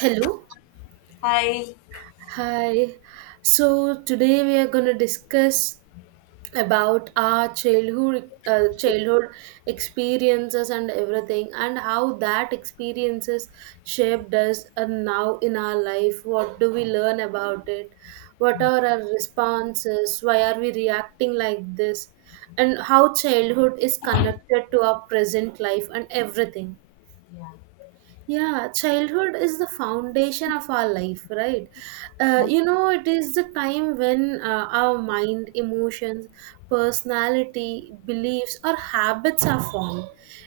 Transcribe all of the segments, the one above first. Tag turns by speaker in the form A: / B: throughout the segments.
A: Hello.
B: Hi.
A: Hi. So today we are going to discuss about our childhood childhood experiences and everything, and how that experiences shaped us and now in our life what do we learn about it, what are our responses, why are we reacting like this, and how childhood is connected to our present life and everything. Yeah, childhood is the foundation of our life, right? It is the time when our mind, emotions, personality, beliefs, or habits are formed.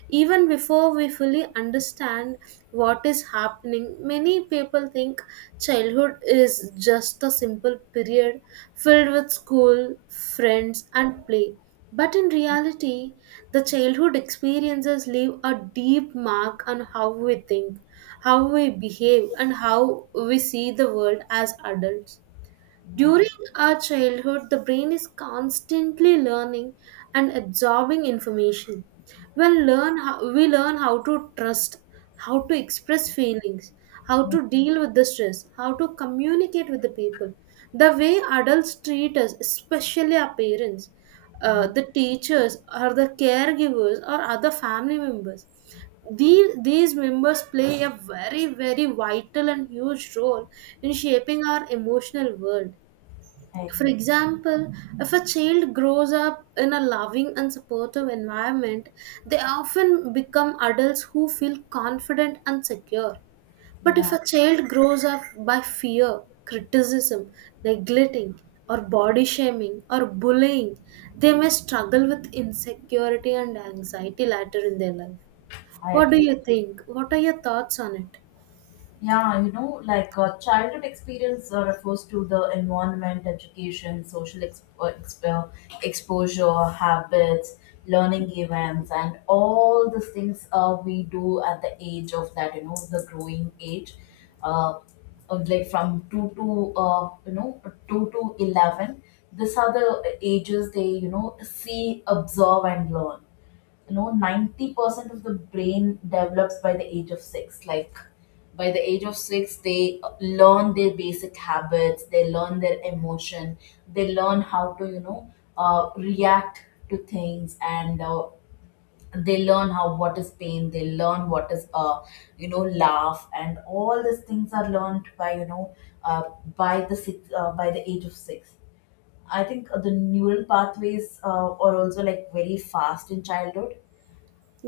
A: Even before we fully understand what is happening, many people think childhood is just a simple period filled with school, friends, and play. But in reality, the childhood experiences leave a deep mark on how we think, how we behave, and how we see the world as adults. During our childhood, the brain is constantly learning and absorbing information. We learn how to trust, how to express feelings, how to deal with the stress, how to communicate with the people. The way adults treat us, especially our parents,
B: Yeah,
A: the teachers, or the caregivers, or other family members, these members play a very vital and huge role in shaping our emotional world.
B: I
A: For
B: agree.
A: example, if a child grows up in a loving and supportive environment, they often become adults who feel confident and secure. But if
B: Yeah,
A: a child grows up by fear, criticism, neglecting, or body shaming or bullying, they may struggle with insecurity and anxiety later in their life.
B: I
A: What do
B: agree.
A: you think? What are your thoughts on it?
B: Childhood experience refers to the environment, education, social exposure, habits, learning events, and all the things we do at the age of that, the growing age, uh, of like from 2 to 11. These are the ages they see, observe, and learn, 90% of the brain develops by the age of 6, like by the age of 6, they learn their basic habits. They learn their emotion. They learn how to react to things, and they learn how, what is pain. They learn what is laugh and all these things are learned by uh, by the age of 6. I think the neural pathways are also like very fast in childhood.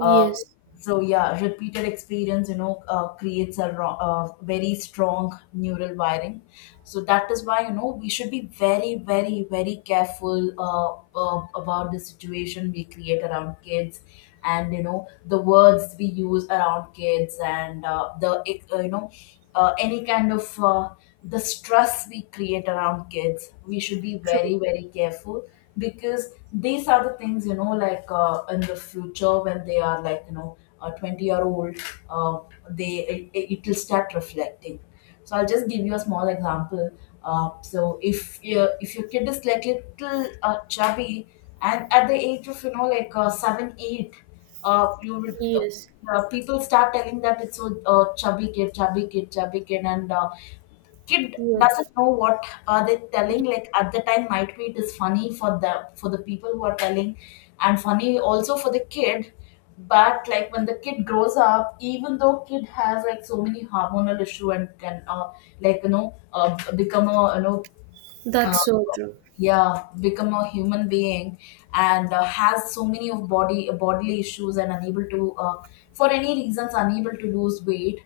B: uh, so yeah, repeated experience, creates a very strong neural wiring. So that is why we should be very, very, very careful, about the situation we create around kids, and the words we use around kids, and the you know any kind of the stress we create around kids. We should be
A: true.
B: very, very careful. Because these are the things, in the future when they are a 20-year-old, uh, they it will start reflecting. So I'll just give you a small example. So if your kid is like little chubby, and at the age of 7, 8, you will
A: Yes,
B: people start telling that it's a chubby kid, chubby kid, chubby kid, and kid doesn't
A: yes.
B: know what are they telling. Like, at the time, might be it is funny for the people who are telling, and funny also for the kid. But like when the kid grows up, even though kid has like so many hormonal issue and can become a you know
A: That's so
B: uh,
A: true.
B: yeah become a human being, and has so many of body bodily issues, and unable to, for any reasons, unable to lose weight,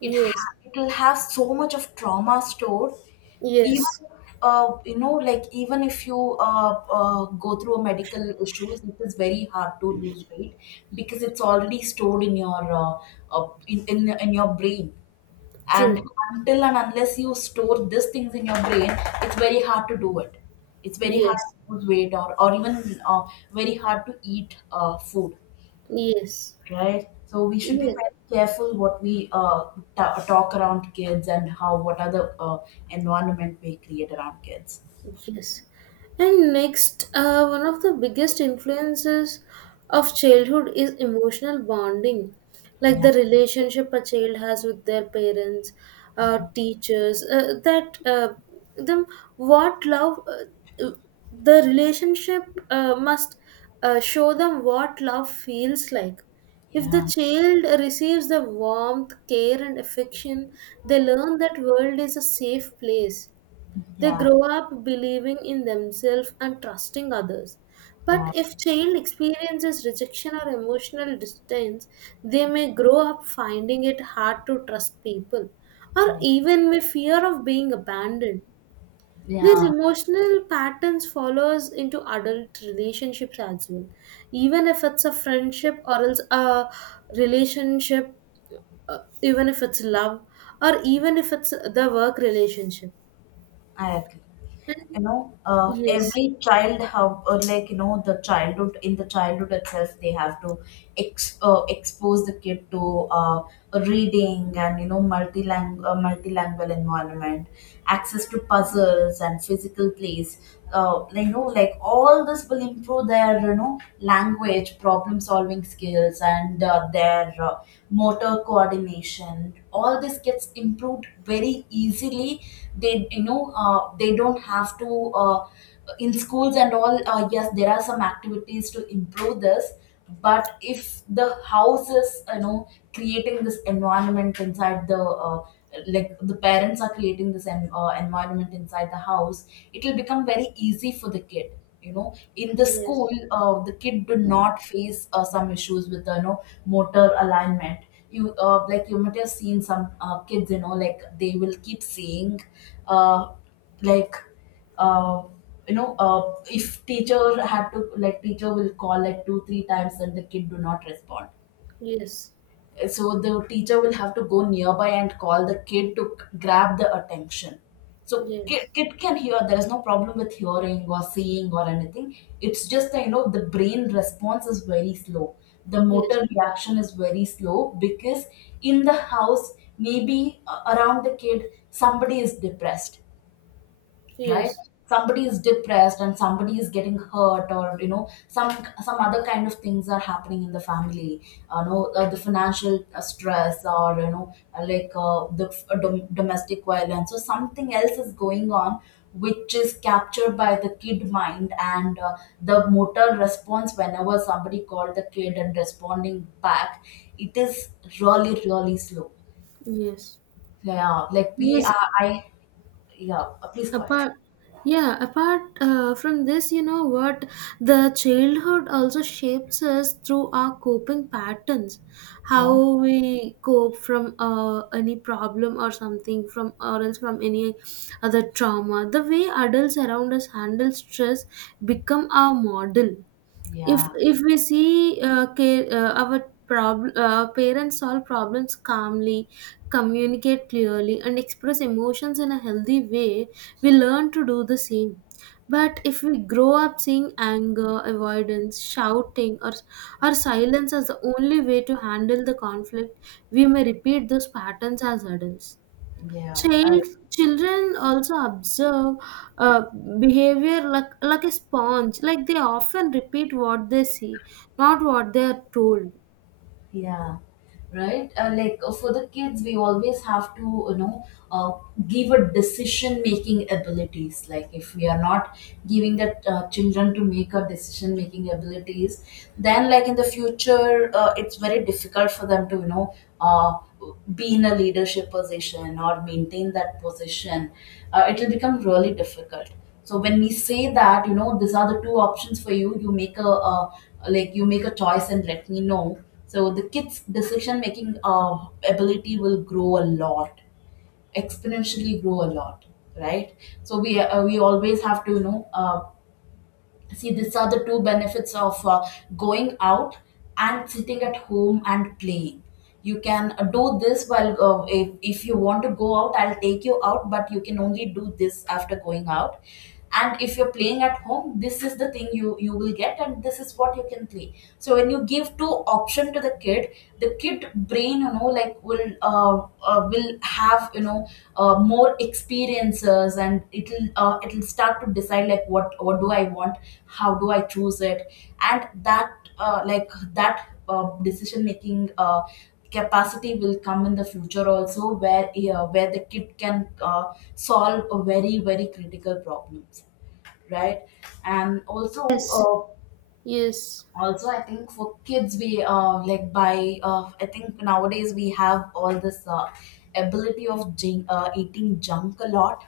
A: Yes.
B: it will have so much of trauma stored.
A: Yes,
B: Even even if you go through a medical issues, it is very hard to lose weight because it's already stored in your in your brain. And
A: true.
B: until and unless you store these things in your brain, it's very hard to do it. It's very hard
A: Yes,
B: to lose weight, or even uh, very hard to eat food
A: yes,
B: right? So we should be
A: yes,
B: very careful what we ta talk around kids, and how, what are the uh, environment we create around kids.
A: yes. And next, one of the biggest influences of childhood is emotional bonding, like
B: Yeah,
A: the relationship a child has with their parents, teachers, that them what love the relationship must show them what love feels like.
B: yeah,
A: If
B: yeah,
A: the child receives the warmth, care, and affection, they learn that world is a safe place, they
B: yeah,
A: grow up believing in themselves and trusting others. But if child experiences rejection or emotional distance, they may grow up finding it hard to trust people or
B: yeah.
A: even may fear of being abandoned. These
B: Yeah,
A: emotional patterns follows into adult relationships as well. Even if it's a friendship or else a relationship, even if it's love or even if it's the work relationship
B: I agree.
A: and yes.
B: Every child have, the childhood, in the childhood itself, they have to ex expose the kid to reading and multilingual environment, access to puzzles, and physical plays. Like, like all this will improve their, language, problem solving skills, and their motor coordination. All this gets improved very easily. They you know uh, they don't have to, in schools and all, yes there are some activities to improve this, but if the house is creating this environment inside the, like the parents are creating this environment inside the house, it will become very easy for the kid. You know in the school
A: Yes,
B: the kid do not face some issues with motor alignment. You like you might have seen some kids they will keep saying uh, like uh, if teacher will call like two three times and the kid do not respond,
A: yes,
B: so the teacher will have to go nearby and call the kid to grab the attention. So kid,
A: yes,
B: kid can hear, there is no problem with hearing or seeing or anything. It's just that the brain response is very slow, the
A: yes,
B: motor reaction is very slow, because in the house, maybe, around the kid, somebody is depressed, right?
A: yes,
B: Somebody is depressed, and somebody is getting hurt, or some other kind of things are happening in the family. The financial stress or you know like the f- dom- domestic violence, or something else is going on, which is captured by the kid mind. And the motor response, whenever somebody called the kid and responding back, it is really, really slow.
A: yes,
B: Yeah, like we
A: yes.
B: are I yeah please go ahead.
A: Apart, yeah, apart from this, you know what? The childhood also shapes us through our coping patterns,
B: Yeah,
A: how we cope from any problem or something, from or else from any other trauma. The way adults around us handle stress become our model. if
B: yeah.
A: if we see our parents solve problems calmly, communicate clearly, and express emotions in a healthy way, we learn to do the same. But if we grow up seeing anger, avoidance, shouting, or silence as the only way to handle the conflict, we may repeat those patterns as adults.
B: Yeah, I.
A: Child, children also observe uh, behavior like a sponge, like they often repeat what they see, not what they are told.
B: Yeah, right. Like for the kids, we always have to, uh, give a decision making abilities. Like, if we are not giving the children to make a decision making abilities, then like, in the future, it's very difficult for them to, uh, be in a leadership position, or maintain that position. It will become really difficult. So when we say that, these are the two options for you. You make a like you make a choice, and let me know, so the kids' decision making ability will grow a lot, exponentially grow a lot, right? So we always have to, see these are the two benefits of going out, and sitting at home and playing. You can do this while, if you want to go out, I'll take you out, but you can only do this after going out. And if you're playing at home, this is the thing you will get, and this is what you can play. So when you give two option to the kid, the kid brain, uh, will have, more experiences, and it'll, it'll start to decide like, what do I want, how do I choose it. And that, decision making capacity will come in the future also, where, the kid can uh, solve a very, very critical problems, right? And also,
A: Yes,
B: uh,
A: yes,
B: I think for kids, we, like by I think nowadays we have all this ability of eating junk a lot.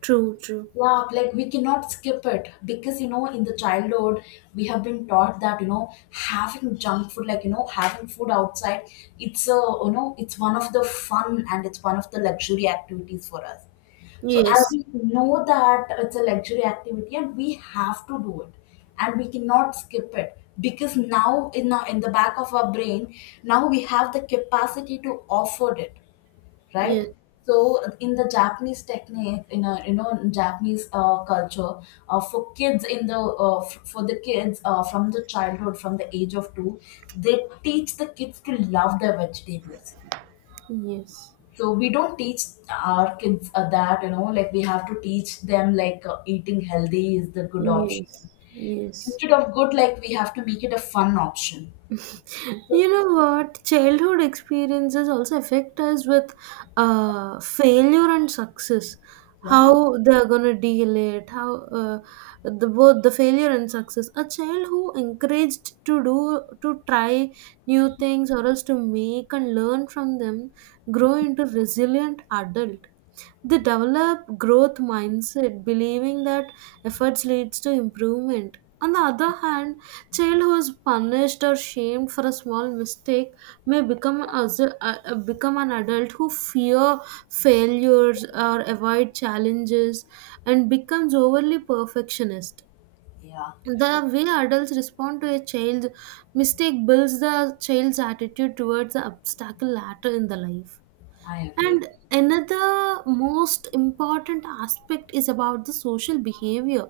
A: true, true.
B: Yeah, like we cannot skip it, because in the childhood, we have been taught that having junk food, like having food outside, it's a you know it's one of the fun, and it's one of the luxury activities for us. So as
A: Yes,
B: we know that it's a luxury activity, and we have to do it, and we cannot skip it, because now, in the back of our brain, now we have the capacity to afford it, right?
A: yes,
B: So in the Japanese technique, in a you know in japanese culture uh, for kids in the for the kids, from the childhood, from the age of 2, they teach the kids to love their vegetables.
A: yes,
B: So we don't teach our kids that we have to teach them like, eating healthy is the good option.
A: yes, yes.
B: Instead of good, like we have to make it a fun option. So,
A: You know what? Childhood experiences also affect us with failure and success.
B: yeah,
A: How they're gonna deal it, how uh, the both the failure and success. A child who encouraged to do to try new things or else to make and learn from them grow into resilient adult. They develop growth mindset, believing that efforts leads to improvement. On the other hand, child who is punished or shamed for a small mistake may become become an adult who fear failures or avoid challenges and becomes overly perfectionist.
B: yeah,
A: The way adults respond to a child's mistake builds the child's attitude towards the obstacle later in the life.
B: I agree.
A: And another most important aspect is about the social behavior,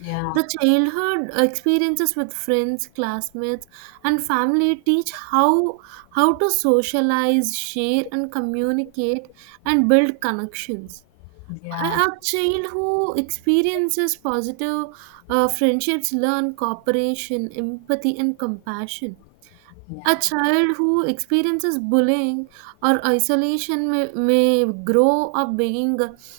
B: Yeah,
A: the childhood experiences with friends, classmates, and family teach how to socialize, share, and communicate, and build connections. A
B: yeah,
A: a child who experiences positive friendships learn cooperation, empathy, and compassion. A
B: yeah,
A: child who experiences bullying or isolation may grow up being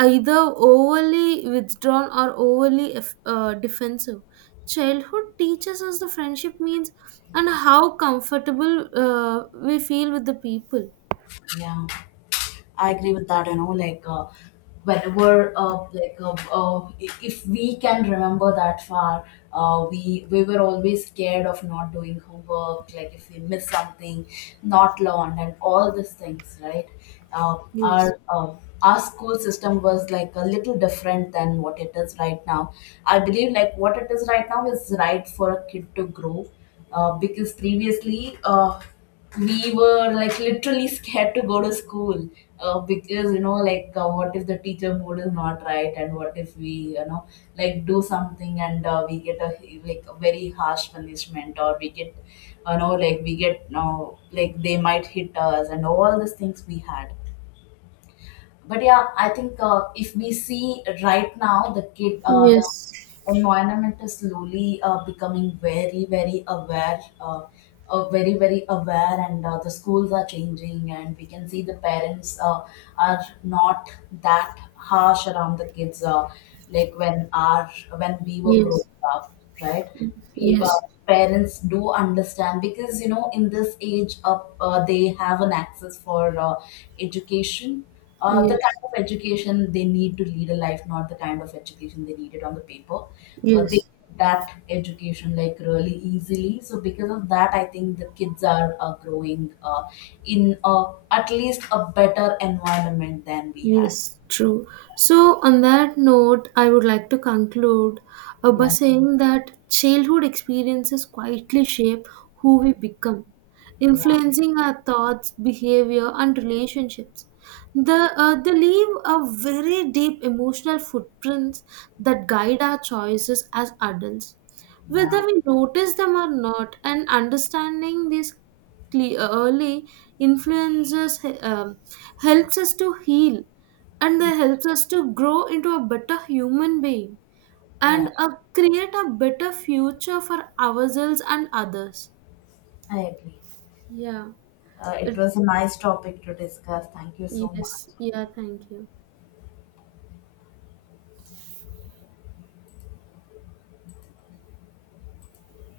A: either overly withdrawn or overly defensive. Childhood teaches us the friendship means and how comfortable we feel with the people.
B: yeah, I agree with that. Whenever, if we can remember that far, we were always scared of not doing homework, like if we miss something, not learn, and all these things, right? Uh,
A: Yes.
B: our uh, our school system was like a little different than what it is right now. I believe like what it is right now is right for a kid to grow, because previously. We were like literally scared to go to school, because what if the teacher mood is not right, and what if we, you know do something, and we get a, like a very harsh punishment, or we get, they might hit us, and all these things we had. But yeah, I think, if we see right now, the kid, the
A: Yes.
B: environment is slowly, becoming very, very aware, very very aware, and the schools are changing, and we can see the parents are not that harsh around the kids, like when our, when we were
A: Yes.
B: growing up, right? We,
A: Yes.
B: parents do understand, because in this age up, they have an access for education the
A: Yes.
B: kind of education they need to lead a life, not the kind of education they needed on the paper. They
A: Yes.
B: get that education like really easily, so because of that, I think the kids are growing in at least a better environment than we had.
A: Yes, true. So, on that note, I would like to conclude by
B: Yeah.
A: saying that childhood experiences quietly shape who we become,
B: Yeah,
A: influencing our thoughts, behavior, and relationships. They leave a very deep emotional footprints that guide our choices as adults, whether
B: yeah
A: we notice them or not, and understanding these early influences helps us to heal and they helps us to grow into a better human being
B: yeah
A: and create a better future for ourselves and others.
B: I agree.
A: Yeah. Uh,
B: It was a nice topic to discuss. Thank you so
A: yes,
B: much.
A: yeah, thank you.